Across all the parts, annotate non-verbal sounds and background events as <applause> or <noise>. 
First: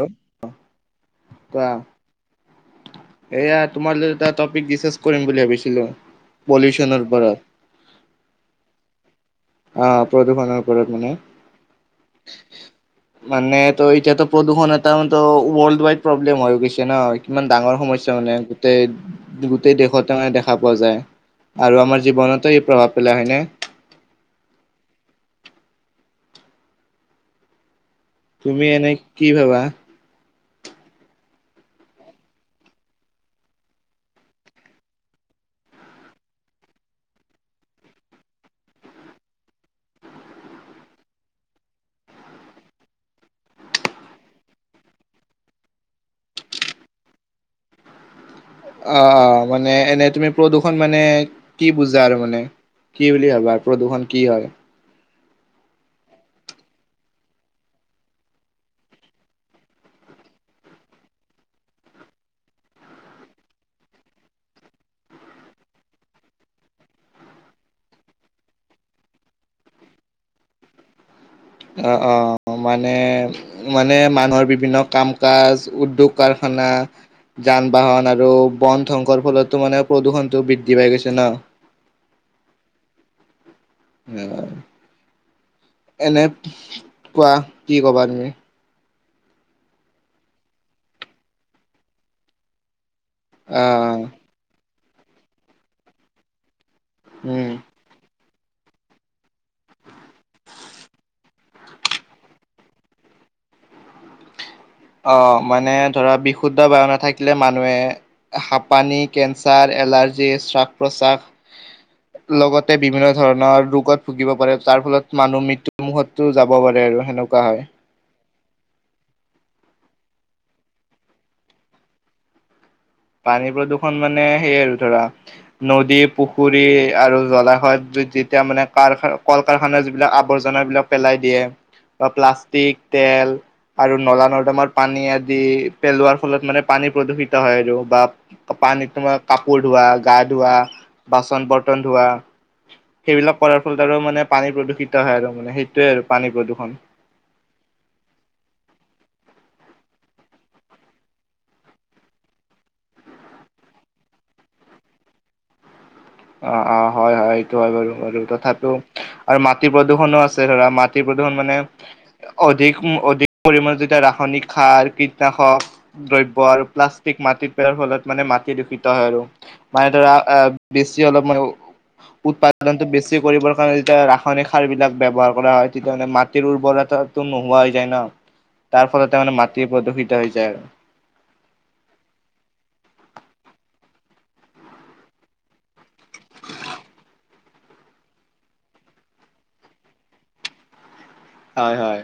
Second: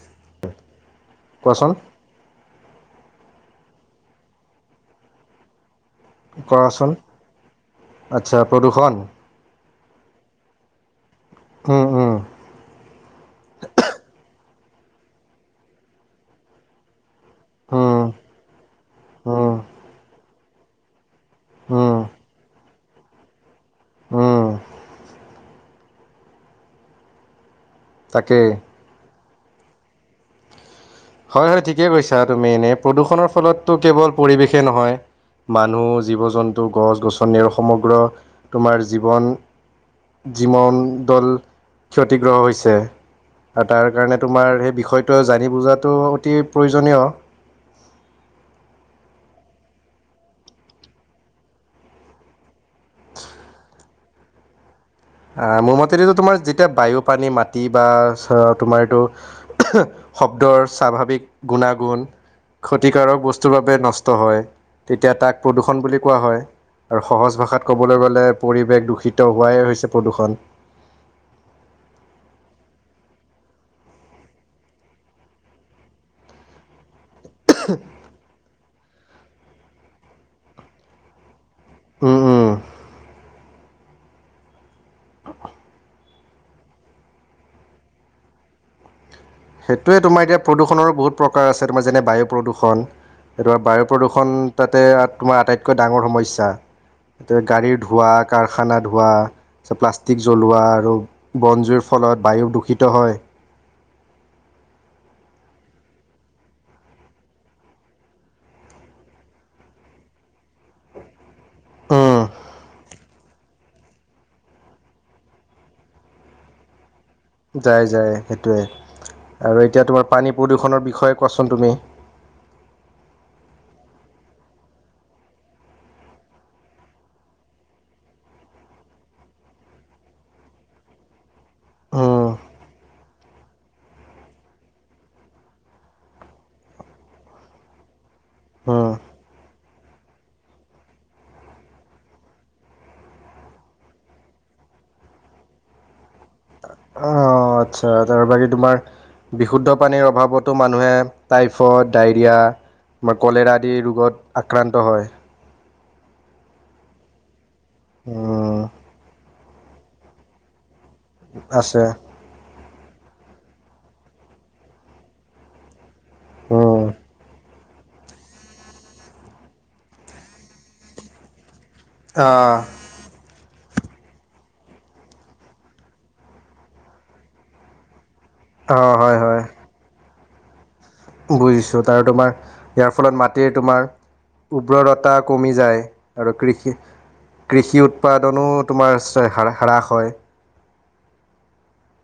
হেল্' কোৱা। কোৱাচোন এয়া তোমাৰ লগ এটা টপিক ডিচকাচ কৰিম বুলি ভাবিছিলো। কৰাচোন পলিউচনৰ ওপৰত আচ্ছা প্ৰদূৰ্ষণ। অ' প্ৰদূৰ্ষণৰ ওপৰত মানে উম উম মানে তো এতিয়াতো। প্ৰদূষণ এটা ম ৱৰ্ল্ড ৱাইড প্ৰব্লেম হৈ গৈছে না ইমান ডাঙৰ উম সমস্যা মানে গোটেই উম গোটেই দেশতে মানে দেখ পোৱা যায় আৰু উম আমাৰ জীৱনত এই প্ৰভাৱ পেলাই হয়নে? উম তাকেই তুমি এনেই কি ভাবা? হয় হয় ঠিকেই কৈছা। তুমি এনে প্ৰদূষণৰ ফলতো কেৱল পৰিৱেশেই নহয়। মানুহ জীৱ জন্তু গছ গছনি আৰু সমগ্ৰ তোমাৰ জীৱন। যিমান দল ক্ষতিগ্ৰস্থ হৈছে। আৰু তাৰ কাৰণে তোমাৰ সেই বিষয়টো জানি বুজাত। টো অ' প্ৰয়োজনীয়। অ' অ' মানে এনে তুমি প্ৰদূষণ মানে কি বুজা আৰু মানে? কি বুলি ভবা প্ৰদূৰ্ষণ কি হয়। আহ মোৰ মতে এইটো তোমাৰ যেতিয়া বায়ু পানী মাটি বা তোমাৰ এইটো। শব্দৰ স্বাভাৱিক গুণাগুণ। ক্ষতিকাৰক বস্তুৰ বাবে নষ্ট হয়। তেতিয়া তাক প্ৰদূৰষণ বুলি কোৱা হয়। আৰু সহজ ভাষাত ক'বলৈ গ'লে পৰিৱেশ দূষিত হোৱাই হৈছে প্ৰদূষণ। অ' অ' মানে মানে মানুহৰ বিভিন্ন কাম কাজ, উদ্যোগ, কাৰখানা। না যান বাহন আৰু বন ধ্বংস ফলতো মানে প্ৰদূষণতটো বৃদ্ধি পাই গৈছে ন। উম উম এনে কোৱা কি ক'বা তুমি? সেইটোৱে তোমাৰ এতিয়া প্ৰদূষণৰো বহুত প্ৰকাৰ আছে তোমাৰ যেনে বায়ু প্ৰদূষণ। এইটো বায়ু আহ প্ৰদূষণ তাতে তোমাৰ আটাইতকৈ ডাঙৰ সমস্যা। সেইটোৱে উম। গাড়ীৰ ধোঁৱ। কাৰখানা ধোৱা তাৰছত প্লাষ্টিক জ্বলোৱা আৰু বন জুইৰ ফলত বায়ু দূষিত হয়। অ মানে ধৰা বিশুদ্ধ বায়ু নাথাকিলে মানুহে হাপানি, কেঞ্চাৰ, এলাৰ্জি, শ্বাস প্ৰশ্বাস উম, লগতে বিভিন্ন ধৰণৰ ৰোগত ভুগিব পাৰে তাৰ ফলত মানুহ মৃত্যুৰ মুখতো যাব পাৰে আৰু সেনেকুৱা হয়। যাই যায় সেইটোৱে আৰু। এতিয়া তোমাৰ পানী প্ৰদূষণৰ বিষয়ে কোৱাচোন তুমি। পানী প্ৰদূৰ্ষণ মানে সেইয় আৰু ধৰা। নদী পুখুৰী আৰু জলাশয়ত যেতিয়া মানে কাৰ কল কাৰখানা যিবিলাক আৱৰ্জনা। বিলাক পেলাই দিয়ে বা উম, প্লাষ্টিক তেল। আৰু নলা নৰ্দমাৰ পানী আদি পেলোৱাৰ ফলত মানে পানী প্ৰদূষিত হয় আৰু। বা উম, পানীত তোমাৰ কাপোৰ ধোৱা গা ধোৱা বাচন বৰ্তন ধোৱা সেইবিলাক কৰাৰ ফলত আৰু মানে পানী প্ৰদূষিত হয় আৰু মানে সেইটোৱে আৰু পানী প্ৰদূৰষণ। অ', আচ্ছা তাৰ বাকী তোমাৰ। বিশুদ্ধ পানীৰ অভাৱতো মানুহে টাইফইড, ডায়ৰিয়া আমাৰ কলেৰা আদি ৰোগত আক্ৰান্ত হয়। অ অ হয় হয় সটো হয় বাৰু বাৰু উম, তথাপিও আৰু মাটিৰ প্ৰদূষণো আছে ধৰা মাটি। প্ৰদূষণ মানে আছে অধিক অধিক পৰিমমানে যেতিয়া ৰাসায়নিক সাৰ কীটনাশক। দ্ৰব্য আৰু উম, প্লাষ্টিক মাটিত পাৰ ফলত মানে মাটি দূষিত হয় আৰু মানে ধৰা। বেছি অলপ মানে অ', উৎপাদনতটো বেছি কৰিবৰ কাৰণে যেতিয়া ৰাসায়নিক সাৰ বিলাক ব্যৱহাৰ কৰা হয় তেতিয়া মানে মাটিৰ উৰ্বৰৰততাটো নোহোৱা হৈ যায় ন তাৰ অ', হয়, ফলততে মানে হয়। মাটি প্ৰদূষিত হৈ যায় আৰু বুজিছোঁ তাৰ তোমাৰ ইয়াৰ ফলত মাটিৰ তোমাৰ। উৰ্বৰতা কমি যায়। আৰু কৃষি কৃষি উৎপাদনো তোমাৰ হ হ্ৰাস হয়। হয় হয়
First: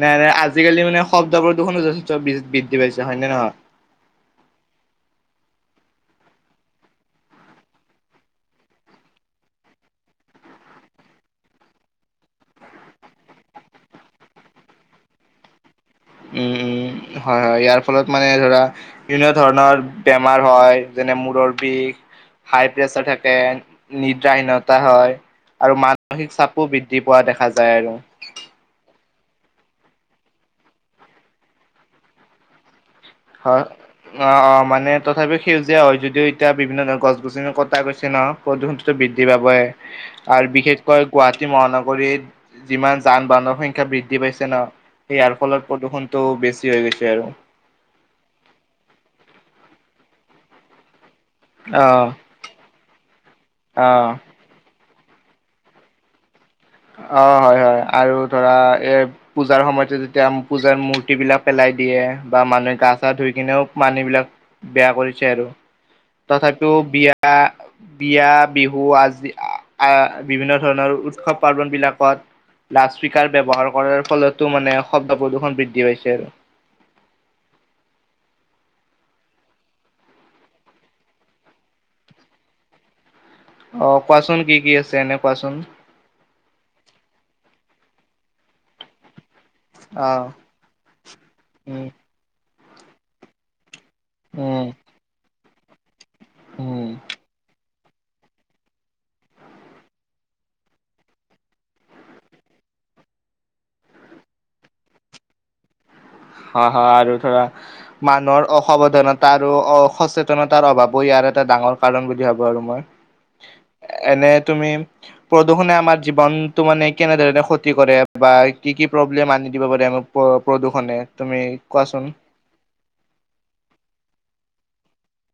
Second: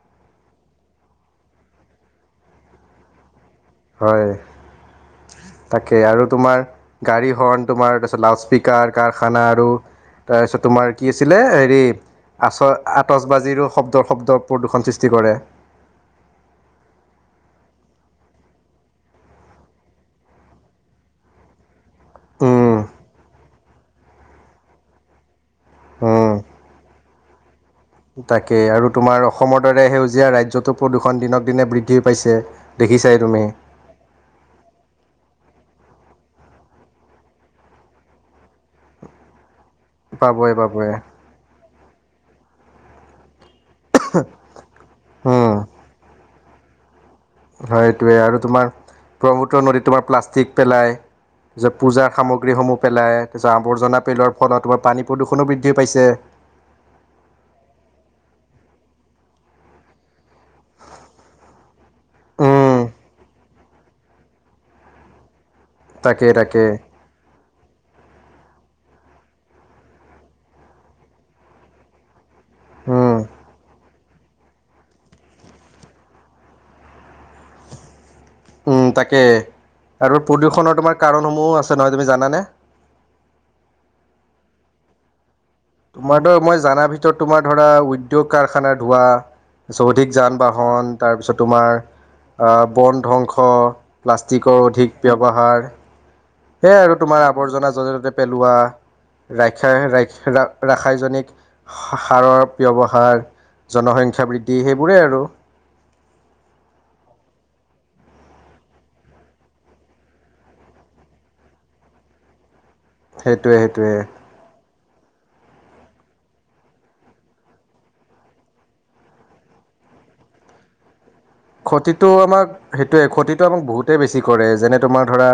নাই নাই আজিকালি মানে শব্দবোৰ দুখনো যথেষ্ট বৃদ্ধি পাইছে হয় নে নহয়? হয় তাকে আৰু তোমাৰ গাড়ী হৰ্ণ তোমাৰ তাৰপিছত লাউড স্পীকাৰ কাৰখানা আৰু। তাৰপিছত তোমাৰ কি আছিলে হেৰি আচ আতচবাজীৰো শব্দৰ শব্দৰ প্ৰদূষণ সৃষ্টি কৰে। উম উম। হয় হয় ইয়াৰ ফলত মানে ধৰা বিভিন্ন ধৰণৰ বেমাৰ হয়। যেনে মূৰৰ বিষ হাই উম, প্ৰেচাৰ থাকে নিদ্ৰাহীনতা হয়। আৰু উম, মানসিক চাপো বৃদ্ধি পোৱা দেখা যায় আৰু। তাকেই আৰু তোমাৰ অসমৰ দৰে সেউজীয়া ৰাজ্যটো প্ৰদূষণ দিনক দিনে বৃদ্ধি পাইছে দেখিছাই তুমি হয় অ অ মানে তথাপি সেউজীয়া হয় যদিও এতিয়া বিভিন্ন ধৰ গছ গছনি কটা গৈছে ন প্ৰদূষণততো বৃদ্ধি পাবই। আৰু পাবই পাবই বিশেষকৈ গুৱাহাটী মহানগৰীত যিমান যান বাহনৰ সংখ্যা শিকা বৃদ্ধি পাইছে না সেইয়াৰ উম, ফলত প্ৰদূষণটো বেছি হৈ গৈছে আৰু। হয় এইটোৱে আৰু তোমাৰ ব্ৰহ্মপুত্ৰ নদীত তোমাৰ প্লাষ্টিক পেলায়। তাৰপাছত অ', পূজাৰ সামগ্ৰীসমূহ পেলাই। তাৰ পাছত আৱৰ্জনা অ'। পেলোৱাৰ ফলত তোমাৰ পানী প্ৰদূষণো বৃদ্ধি পাইছে। অ হয় হয় আৰু ধৰা এ পূজাৰ সময়তে যেতিয়া পূজাৰ মূৰ্ত বিলাক পেলাই। দিয়ে বা উম, মানুহে গা চা ধুই কিনেও পানী বিলাক বেয়া কৰিছে আৰু। তাকে তথাপিও তাকে বিয়া বিয়া বিহু আজি আহ বিভিন্ন ধৰণৰ উৎসৱ পাৰ্বন বিলাকত। লাউড উম, স্পিকাৰ ব্যৱহাৰ কৰাৰ। ফলতো মানে শব্দ প্ৰদূৰ্ষণ বৃদ্ধি পাইছে আৰু। উম! তাকে আৰু প্ৰদূষণৰ তোমাৰ কাৰণসমূহো আছে নহয় তুমি জানানে? অ কোৱাচোন কি কি আছে এনে কোৱাচোন। তোমাৰ ধৰা মই জানাৰ ভিতৰত তোমাৰ ধৰা উদ্যোগ কাৰখানা ধোৱা অ চৌধিক যান বাহন তাৰপিছত তোমাৰ উম আহ বন ধ্বংস। উম প্লাষ্টিকৰ অধিক ব্যৱহাৰ। সেয়াই উম আৰু তোমাৰ আৱৰ্জনা য'তে ত'তে পেলোৱা। ৰা ৰা ৰাসায়নিক সাৰৰ ব্যৱহাৰ। জনসংখ্যা বৃদ্ধি সেইবোৰেই আৰু। <inaudible> হয় হয় আৰু ধৰা মানুহৰ অসাৱধানতা অ সচেতনতাৰ অভাৱো ইয়াৰ এটা ডাঙৰ কাৰণ বুলি ভাবোঁ আৰু মই। সেইটোৱে সেইটোৱে প্ৰদূষনে আমাৰ জীৱনতটো মানে কেনেধৰণে ক্ষতি কৰে বা কি কি প্ৰব্লেম আনি দিব পাৰে। প্ৰদূষণে তুমি কোৱাচোন ক্ষতিতটো আমাক সেইটোৱে ক্ষতিটো আমাক বহুতেই বেছি কৰে যেনে তোমাৰ ধৰা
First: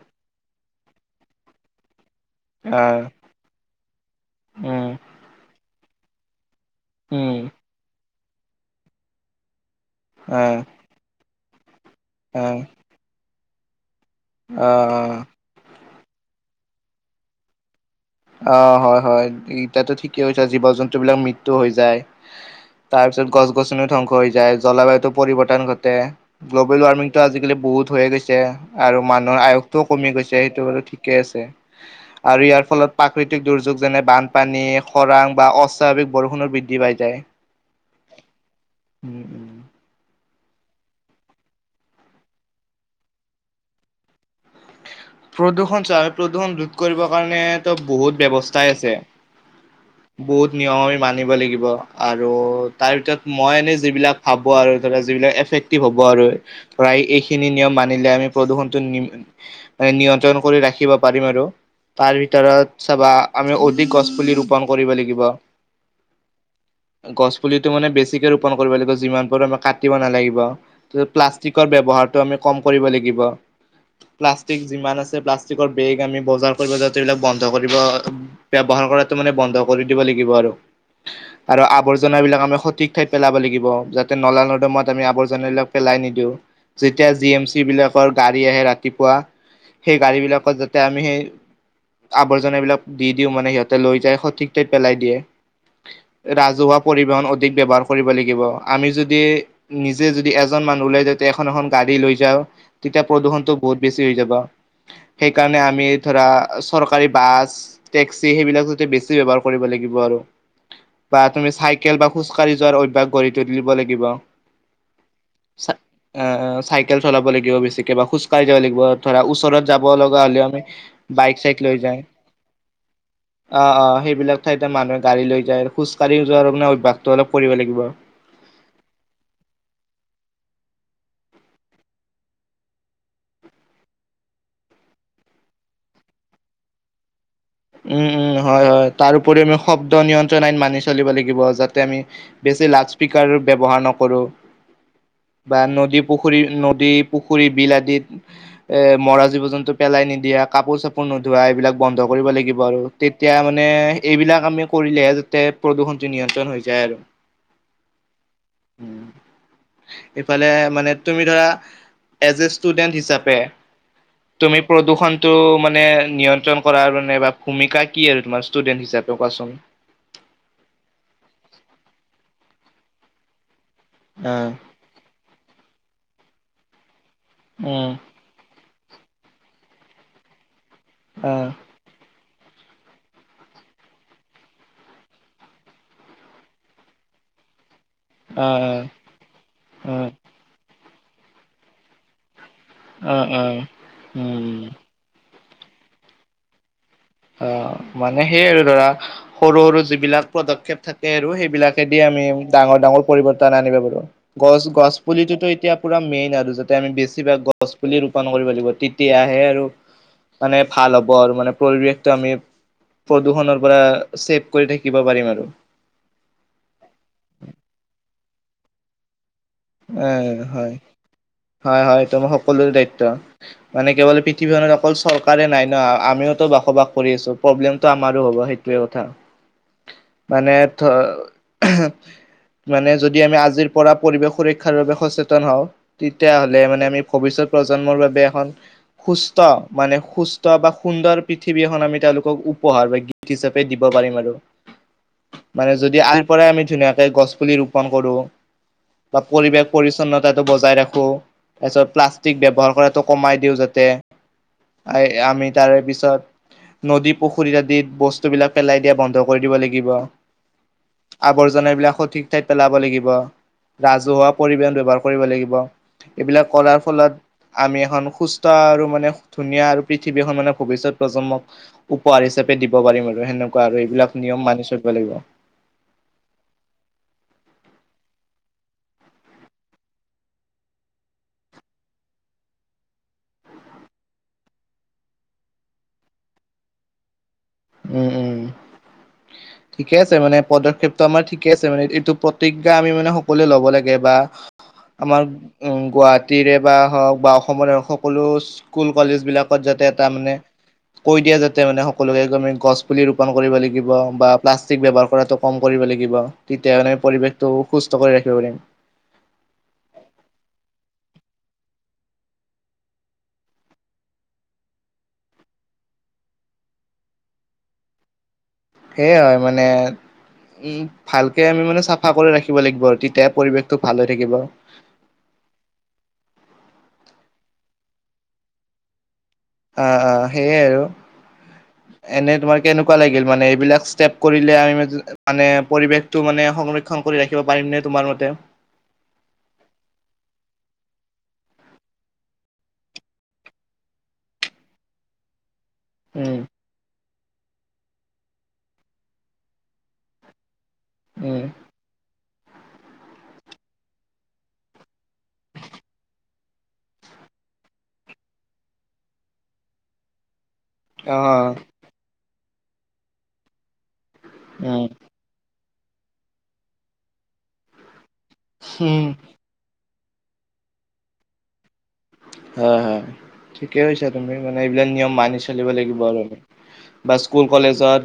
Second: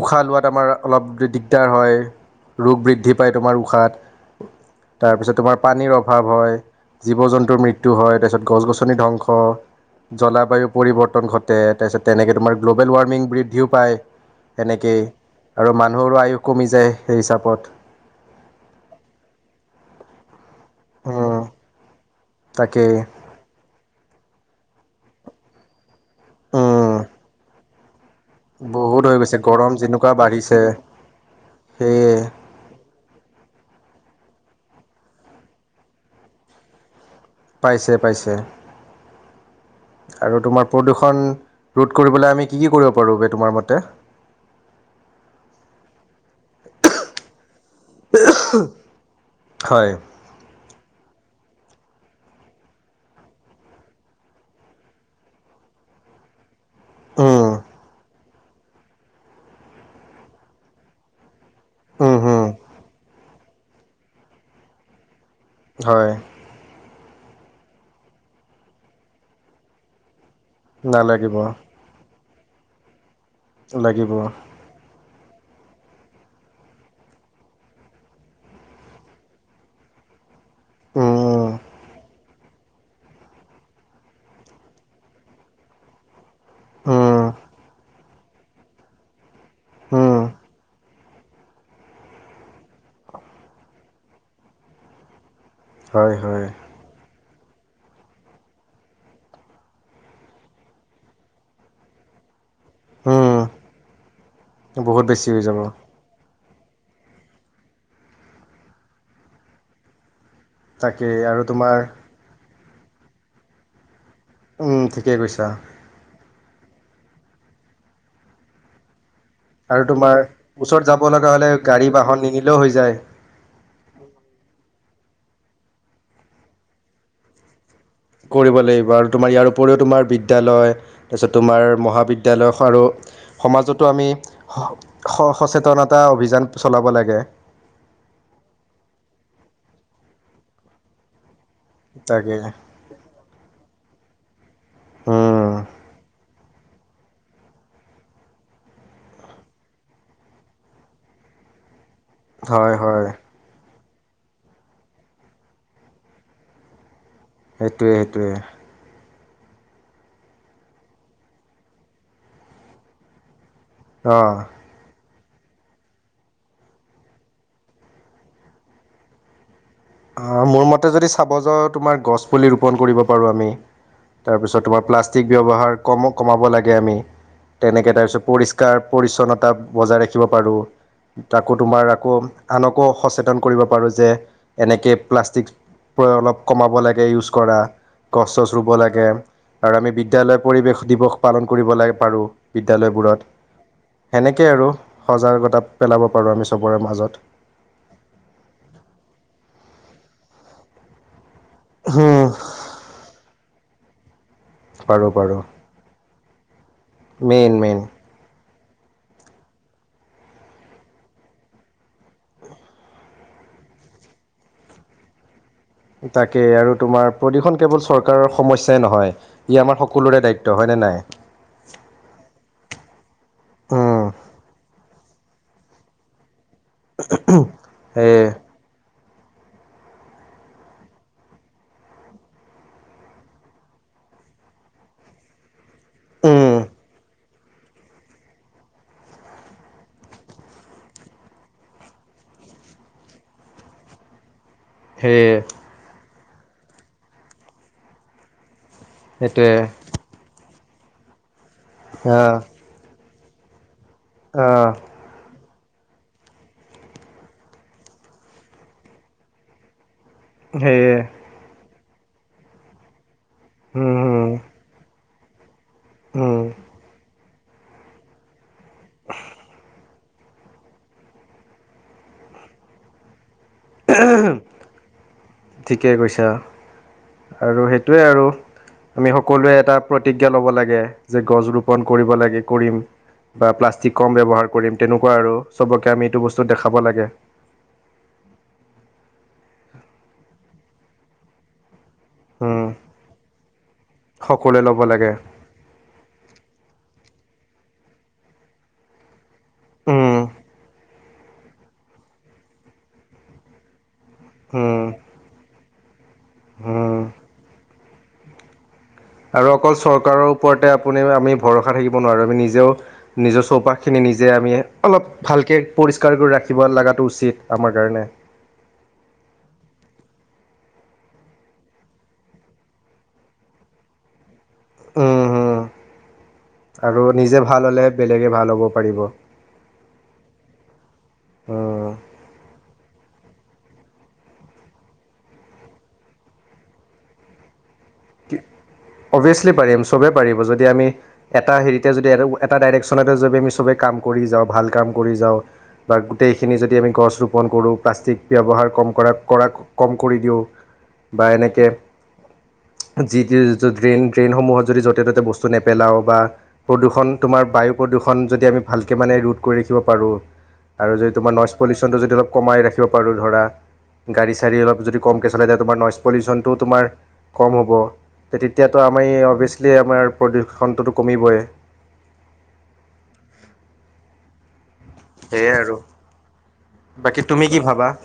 উশাহ লোৱাত আমাৰ অলপ দিগদাৰ হয়। ৰোগ আহ বৃদ্ধি পায় তোমাৰ উশাত, উম তাৰপিছত তোমাৰ পানীৰ অভাৱ হয়। জীৱ উম জন্তুৰ মৃত্যু হয় তাৰপিছত গছ গছনি, ধ্বংস আহ জলবায়ু পৰিৱৰ্তন ঘট। তাৰপিছত তেনেকে তোমাৰ আহ গ্ল'বেল ৱাৰ্মিং বৃদ্ধিও পায়, সেনেকে আহ আৰু। মানুহৰো আয়ুখ কমি যায় সেই হিচাপত। অ হয় হয় এতিয়াটো ঠিকেই হৈছে জীৱ জন্তু বিলাক উম মৃত্যু হৈ যায়। তাকেই তাৰ পিছত গছ গছনিও ধ্বংস হৈ যায়। জলবায়ুতো পৰিৱৰ্তন ঘটে গ্ল'বেল উম ৱাৰ্মিংতটো আজিকালি বহুত হৈয়ে গৈছে। আৰু বহুত হৈ গৈছে মানুহৰ গৰম আয়সটোও কমি যেনেকুৱা গৈছে সেইটো বাঢ়িছে বাৰু ঠিকে আছে সেয়ে আৰু ইয়াৰ ফলত। প্ৰকৃতিক দুৰ্যোগ যেনে বানপানী খৰাং বা অস্বাভাৱিক বৰষুণৰ বৃদ্ধি পাই যায়। পাইছে, পাইছে। উম, উম। আৰু তোমাৰ প্ৰদূষণ ৰোধ কৰিবলৈ আমি কি কি কৰিব পাৰোঁ বে তোমাৰ মতে? প্ৰদূষণ চা প্ৰদূষণ ৰোধ কৰিবৰ কাৰণে। বহুত ব্যৱস্থাই আছেই হয় বহুত নিয়ম মান আৰু তাৰ ভিতৰত মই এনে যিবিলাক ভাব আৰু ধ যিবিলাক এফেক্টিভ হ'ব আৰু প্ৰায় এইখিনি উম নিয়ম মানিলে আমি প্ৰদূষণটো নিয়ন্ত্ৰণ কৰি ৰাখিব পাৰিম আৰু উম তাৰ হুম ভিতৰত চাবা আমি অধিক গছ পুলি ৰোপন কৰিব লাগিব। হয়। গছ পুলিতো মানে বেছিকে ৰোপন কৰিব লাগিব, যিমান পাৰোঁ আমি কাটিব নালাগিব। নালাগিব প্লাষ্টিকৰ ব্যৱহাৰটো আমি কম কৰিব লাগিব। লাগিব। প্লাষ্টিক আছে প্লাষ্টিকৰ বেগ আমি বজাৰ কৰিব যাওতে এইবলাক বন্ধ কৰিব ব্যৱহাৰ কৰাতো মানে বন্ধ কৰিব। শুধিব লাগিব আৰু উম উম আৰু আৱৰ্জনা বিলাক আমি সঠিক ঠাইত পেলাব লাগিব যাতে নলা নৰ্দমাত আমি আৱৰ্জাবিলাক পেলা। নিদিও যেতিয়া উম জি এম চি বিলাকৰ গাড়ী আহে ৰাতিপুৱা। সেই গাড়ী উম বিলাকত যাতে আমি সেই আৱৰ্জনা এইবিলাক দি দিও মানে সিহতে লৈ যায় সঠিক ঠাইত পেলাই দিয়ে হয় হয় ৰাজহুৱা পৰিবহন অ ব্যৱহাৰ কৰিব লাগিব আমি যদি নিজে যদি এজন মানুহ লৈ যা এখন এখন গাড়ী লৈ যাওঁ। তেতিয়া উম প্ৰদূষণতটো বহুত বেছি হৈ যাব বহুত বেছি হৈ যাব সেইকাৰণে আমি ধৰা। চৰকাৰী বাছ টেক্সি সেইবিলাক যাতে বেছি ব্যৱহাৰ কৰিব লাগিব আৰু। তাকেই বা আৰু তুমি তোমাৰ চাইকেল বা খোজ কঢ়ি যোৱাৰ অভ্যয়াস গঢ়ি তুলি দিব লাগিব। উম! ঠিকেই কৈছা। অ চাইকেল চলাব লাগিব বেছিকে বা খোজকাঢ়ি যাব লাগিব। ধৰা ওচৰত আৰু যাব তোমাৰ লগা হলেও আমি ওচৰত যাব লগা বাইক হ'লে চাইক লৈ গাড়ী যায় বাহন নিনিলেও হৈ যায় অ অ সেইবিলাক ঠাইতে মানুহে গাড়ী লৈ যায় আৰু খোজ কঢ়ি যোৱাৰ মানে অভ্যাসটো অলপ কৰিব লাগিব। কৰিব লাগিব আৰু তোমাৰ ইয়াৰ উপৰিও তোমাৰ বিদ্যালয় তাৰপিছত তোমাৰ মহাবিদ্যালয় আৰু সমাজতো আমি স সচেতনতা অভিযান চলাব লাগে। উম উম হয় হয় তাৰপৰি আমি শব্দ নিয়ন্ত্ৰণ আইন মানি চলিব লাগিব। যাতে আমি তাকে বেছি লাউড স্পীকাৰ ব্যৱহাৰ নকৰোঁ উম বা নদী পু খুৰী নদী পুখুৰী বিল আদিত এ মৰা জীৱ জন্তু পেলাই নিদিয়া কাপোৰ চাপোৰ নো ধোৱা এইবিলাক বন্ধ কৰি নিব হয় আৰু হয় তেতিয়া মানে এইবিলাক আমি কৰিলেহে যাতে প্ৰদূষণটো নিয়ন্ত্ৰণ হৈ যায় আৰু। সেইটোৱে সেইটোৱে ইফালে মানে তুমি, ধৰা এজ এ ষ্টুডেণ্ট হিচাপে। অঁ তুমি প্ৰদূষণটো মানে নিয়ন্ত্ৰণ কৰাৰ মানে বা ভূমিকা কি আৰু তোমাৰ ষ্টুডেণ্ট হিচাপে কোৱাচোন? অ মোৰ মতে যদি চাব যাওঁ তোমাৰ গছ পুলি ৰোপন কৰিব পাৰো আমি। অ তাৰ পিছত তোমাৰ প্লাষ্টিক ব্যৱহাৰ কম কমাব লাগে আমি। উম তেনেকে তাৰপিছত পৰিষ্কাৰ পৰিচ্ছন্নতা বজাই ৰাখিব পাৰো। অ তাকো তোমাৰ আকৌ আনকো সচেতন কৰিব পাৰো যে এনেকে প্লাষ্টিক অলপ কমাব লাগে ইউজ কৰা। গছ চছ ৰুব অ', লাগে আৰু আমি অ', বিদ্যালয় পৰিৱেশ দিৱস পালন কৰিব লাগে পাৰো বিদ্যালয়বোৰত, অ', সেনেকেই আৰু উম, সজাগতা পেলাব পাৰোঁ আমি চবৰে মাজত। অ মানে সেই আৰু ধৰা সৰু সৰু যিবিলাক পদক্ষেপ থাকে আৰু সেই। বিলাকে দি আমি হুম, ডাঙৰ ডাঙৰ পৰিবৰ্তন আনিব পাৰো। গছ গছ পাৰোঁ পাৰোঁ পুলিটোতো এতিয়া পুৰা মেইন আৰু যাতে আমি বেছিভাগ মেইন গছ মেইন পুলি ৰোপন কৰিব লাগিব। তেতিয়াহে আৰু, মানে ভাল হ'ব আৰু মানে পৰিৱেশ। আমি, প্ৰদূষণৰ পৰা ছেভ কৰি থাকিব পাৰিম আৰু। তাকে আৰু তোমাৰ প্ৰদূষণ কেৱল চৰকাৰৰ সমস্যাই নহয়। ই আমাৰ সকলোৰে দায়িত্ব হয় নে নাই। হয় হয় এইটো আমাৰ সকলোৰে দায়িত্ব মানে উম কেৱল পৃথিৱীখনত অকল চৰকাৰে নাই ন আমিওতো বসবাস কৰি আছো প্ৰব্লেমটো আমাৰো সেয়ে হ'ব সেইটোৱে কথা। <unintelligible> মানে মানে যদি আমি আজিৰ পৰা পৰিৱেশ সুৰ ক্ষাৰ বাবে সচেতন হওঁ উম তেতিয়াহলে মানে আমি ভৱিষ্যত প্ৰজন্মৰ বাবে এখন। সুস্থ মানে সুস্থ বা সুন্দৰ পৃথিৱীখন আমি তেওঁলোকক উপহাৰ বা গীত হিচাপে দিব পাৰিম আৰু সেয়ে মানে যদি আ পৰাই আমি ধুনীয়াকে গছ পুলি ৰোপন কৰো বা সেইটোৱে পৰিৱেশ পৰিচ্ছন্নতাটো বজাই ৰাখো তাৰপিছত প্লাষ্টিক আহ ব্যৱহাৰ কৰাটো কমাই দিওঁ যাতে। আহ আ আমি। তাৰে পিছত নদী পুখুৰীত আদিত বস্তুবিলাক পেলাই দিয়া বন্ধ কৰি দিব লাগিব। সেয়ে আৱৰ্জনা বিলাক সঠিক ঠাইত পেলাব লাগিব। উম। জহুৱোৱা উম পৰিবহন ব্যৱহাৰ কৰিব লাগিব উম এইবিলাক কৰাৰ ফলত আমি এখন সুস্থ স্থ আৰু মানে ধুনীয়া আৰু পৃথিৱীখন মানে ভৱিষ্যত প্ৰজন্মক উপহাৰ হিচাপে দিব পাৰিম আৰু সেনেকো ৱা আৰু এইবিলাক নিয়ম মানি চলিব লাগিব। ঠিকেই কৈছা আৰু সেইটোৱে আৰু। আমি সকলোৱে এটা প্ৰতিজ্ঞা লব লাগে যে গছ ৰোপন কৰিব লাগে কৰিম। বা প্লাষ্টিক কম ব্যৱহাৰ কৰিম তেনেকোৱা আৰু চবকে আমি এইটো বস্তু দেখাব লাগে উম উম ঠিকে আছে মানে পদক্ষেপটো আমাৰ ঠিকে আছে মানে। এইটো উম প্ৰতিজ্ঞা আমি মানে সকলোৱে ল'ব লাগে বা। সকলোৱে ল'ব লাগে আমাৰ উম! গুৱাহাটীৰে বা হওক। বা অসমৰ সকলো স্কুল কলেজ বিলাকত যাতে এটা মানে। কৈ দিয়া যাতে মানে সকলেমি গছ পুলি ৰৰুপন কৰিব লাগিব বা। প্লাষ্টিক উম ব্যৱহাৰ কৰাটো কম কৰিব লাগিব উম তেতিয়াহ'লে উম পৰিৱেশটো সুস্থ কৰি ৰাখিব পাৰিম। আৰু অকল চৰকাৰৰ ওপৰতে আপুনি আমি ভৰসা থাকিব নোৱাৰো আমি নিজেও নিজৰ চৌপাশ খিনি নি। নিজে আমি অলপ ভালকৈ পৰিষ্কাৰ কৰি ৰাখিব লগাটো উচিত আমাৰ কাৰণে। সেইয়াই হয় মানে। উম ভালকে আমি মানে চাফা কৰি ৰাখিব লাগিব আৰু তেতিয়া পৰিৱেশটো ভাল হৈ থাকিব। উম উম। আৰু নিজে ভাল হ'লে বেলেগে ভাল হ'ব পাৰিব। অঁ অঁ, সেইয়াই আৰু উম এনে তোমাৰ। কেনেকুৱা লাগিল মানে এইবিলাক ষ্টেপ কৰিলে আমি মানে পৰিৱেশতটো মানে সংৰক্ষণ কৰি ৰাখিব পাৰিম নে। তোমাৰ মতে অভিয়াচলি পাৰিম চবে পাৰিব যদি আমি। এটা হেৰিতে যদি এটা ডাইৰেকশ্যনতে যদি আমি চবে কাম কৰি যাওঁ, ভাল কাম কৰি যাওঁ। বা উম গোটেইখিনি যদি আমি গছোপ। ৰোপণ কৰোঁ প্লাষ্টিক ব্যৱহাৰ কম কৰা কৰা কম কৰি দিওঁ। বা উম এনেকে। যি ড্ৰেইন ড্ৰেইনসমূহত যদি য'তে ত'তে বস্তু নেপেলাও বা প্ৰদূষণ তোমাৰ বায়ু প্ৰদূষণ যদি আমি ভালকৈ মানে ৰোধ কৰি ৰাখিব পাৰোঁ। আৰু যদি অ তোমাৰ নইচ পলিউশ্যনটো যদি অলপ কমাই ৰািবাৰোঁ ধৰা গাড় চড়ী অলপ উম যদি কমকে চলায়। তোমাৰ নইজ পলিউচনটোও তোমাৰ, কম হ'ব তেতিয়াতো আমি উম অভিয়াচলি আমাৰ। প্ৰদূষণটোতো কমিবই। হয় হয় ঠিকে কৈছা তুমি মানে এইবিলাক নিয়ম মানি চলিব লাগিব আৰু, আমি বা বাকী স্কুল তুমি কি ভাবা কলেজত।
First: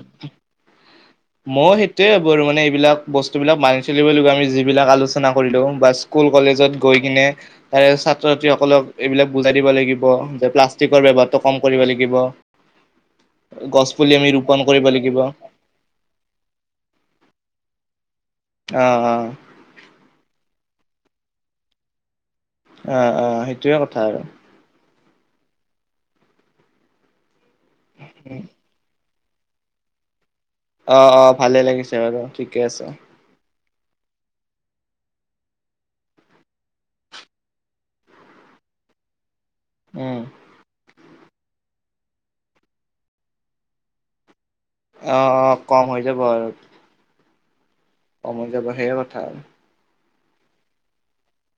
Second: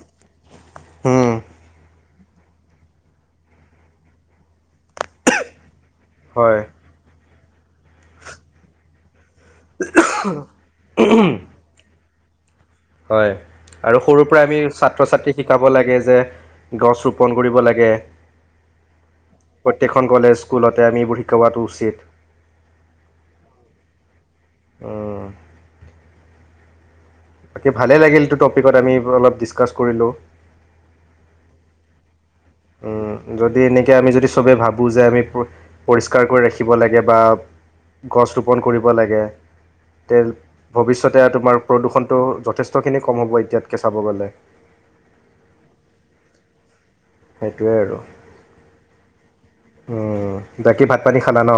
উম মই সেইটোয়ে' বাৰ মানে এইবিলাক। বস্তুবিলাক মানি চলিব লগ আমি যিবিলাক আলোচনা কৰিলো বা স্কুল হয় কলেজত গৈ কিনে- তাৰে ছাত্ৰ -ছাত্ৰীসকলক এইবিলাক বুজাই দিব লাগিব যে, প্লাষ্টিকৰ বৱহাৰটো কম কৰিব লাগিব। হয় গছ আৰু পুলি সৰু পৰা আমি ৰোপন কৰিব ছাত্ৰ লাগিব অ ছাত্ৰী শিকাব লাগে যে গছ ৰোপন কৰিব লাগে। এ, অ অ প্ৰত্যেকখন কলেজ স্কুলতে আমিবোৰ শিকোৱাটো উচিত। অ অ সেইটোৱে কথা আৰু। অঁ। বাকী ভালে লাগিলটো টপিকত আমি অলপ ডিচকাচ কৰিলোঁ। অ অ ভালে লাগিছে বাৰু ঠিক - উম যদি এনে- আমি যদি সবেই ভাবোঁ যে আমি পৰিষ্কাৰ কৰি ৰাখিব লাগে বা গছ ৰোপন কৰিব লাগে ভে উম ভ তাতে তোমাৰ প্ৰদূষণটো যথেষ্টখিনি কম হ'ব এতিয়াতকৈ চাব গ'লে। অ অ কম হৈ যাব আৰু সেইটোৱে আৰু কম যাব সেয়া কথা আৰু বাকী ভাত -পানী খালা ন?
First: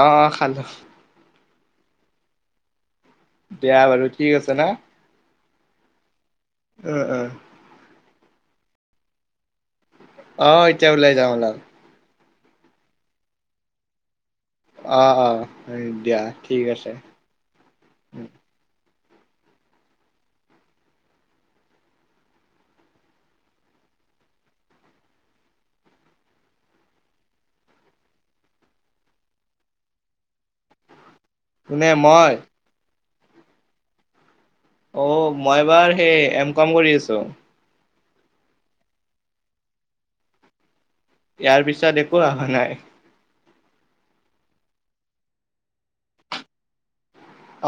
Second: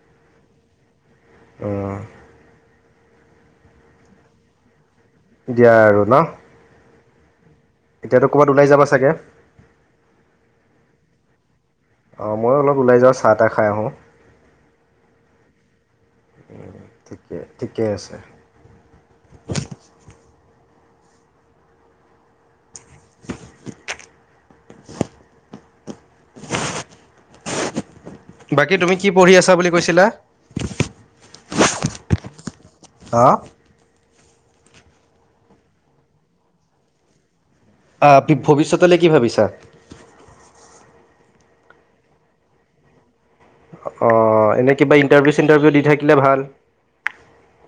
অ অ খালো। অঁ। দিয়া বাৰু ঠিক আছে না। দিয়া আৰু ন। এ-এ এতিয়াতো ক'ৰবাত ওলাই যাবা চাগে? আহ এতিয়া ওলাই যাওঁ অলপ। অ মইয়ো অলপ ওলাই যাওঁ চাহ- তাহ খাই আহোঁ। অহ অ দিয়া ঠিক আছে ঠিকে ঠিকে আছে। উম। <inaudible> বাকী তুমি কি পঢ়ি আছা বুলি কৈছিলা? কোনে মই। হা। অ মই বাৰ সেই এম কম কৰি আছো। আহ ভৱিষ্যতলৈ কি ভাবিছা। ইয়াৰ পিছত একো অহা নাই। অ এনেই কিবা ইণ্টাৰভিউ চিণ্টাৰভিউ দি থাকিলে ভাল।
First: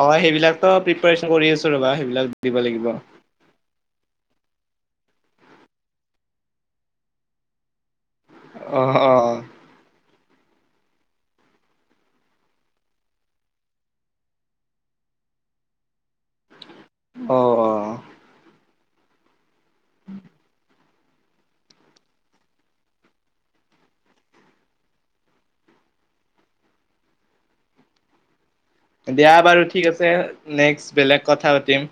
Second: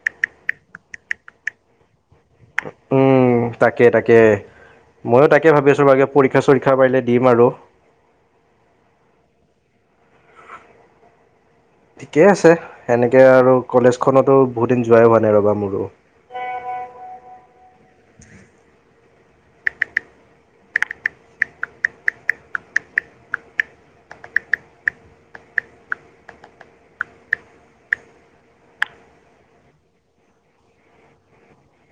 অ সেইবিলাকো প্ৰিপাৰচন কৰি আছো ৰবা সেইবিলাক। দিব লাগিব উম! তাকে, তাকে। ময়ো তাকে ভাবি আছো বাৰ পৰীক্ষা চৰীক্ষা পাৰিলে দিম আৰু। অ অ। ঠিকেই আছে সেনেকে আৰু কলেজখনতো বহুত দিন যোৱাইো হোৱা নাই ৰ'বা মোৰো। অহ, অহ উম দিয়া বাৰু ঠিক আছে নেক্স বেলেগ কথা পাতিম।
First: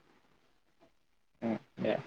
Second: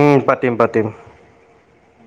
উম পাতিম পাতিম। দেয়া।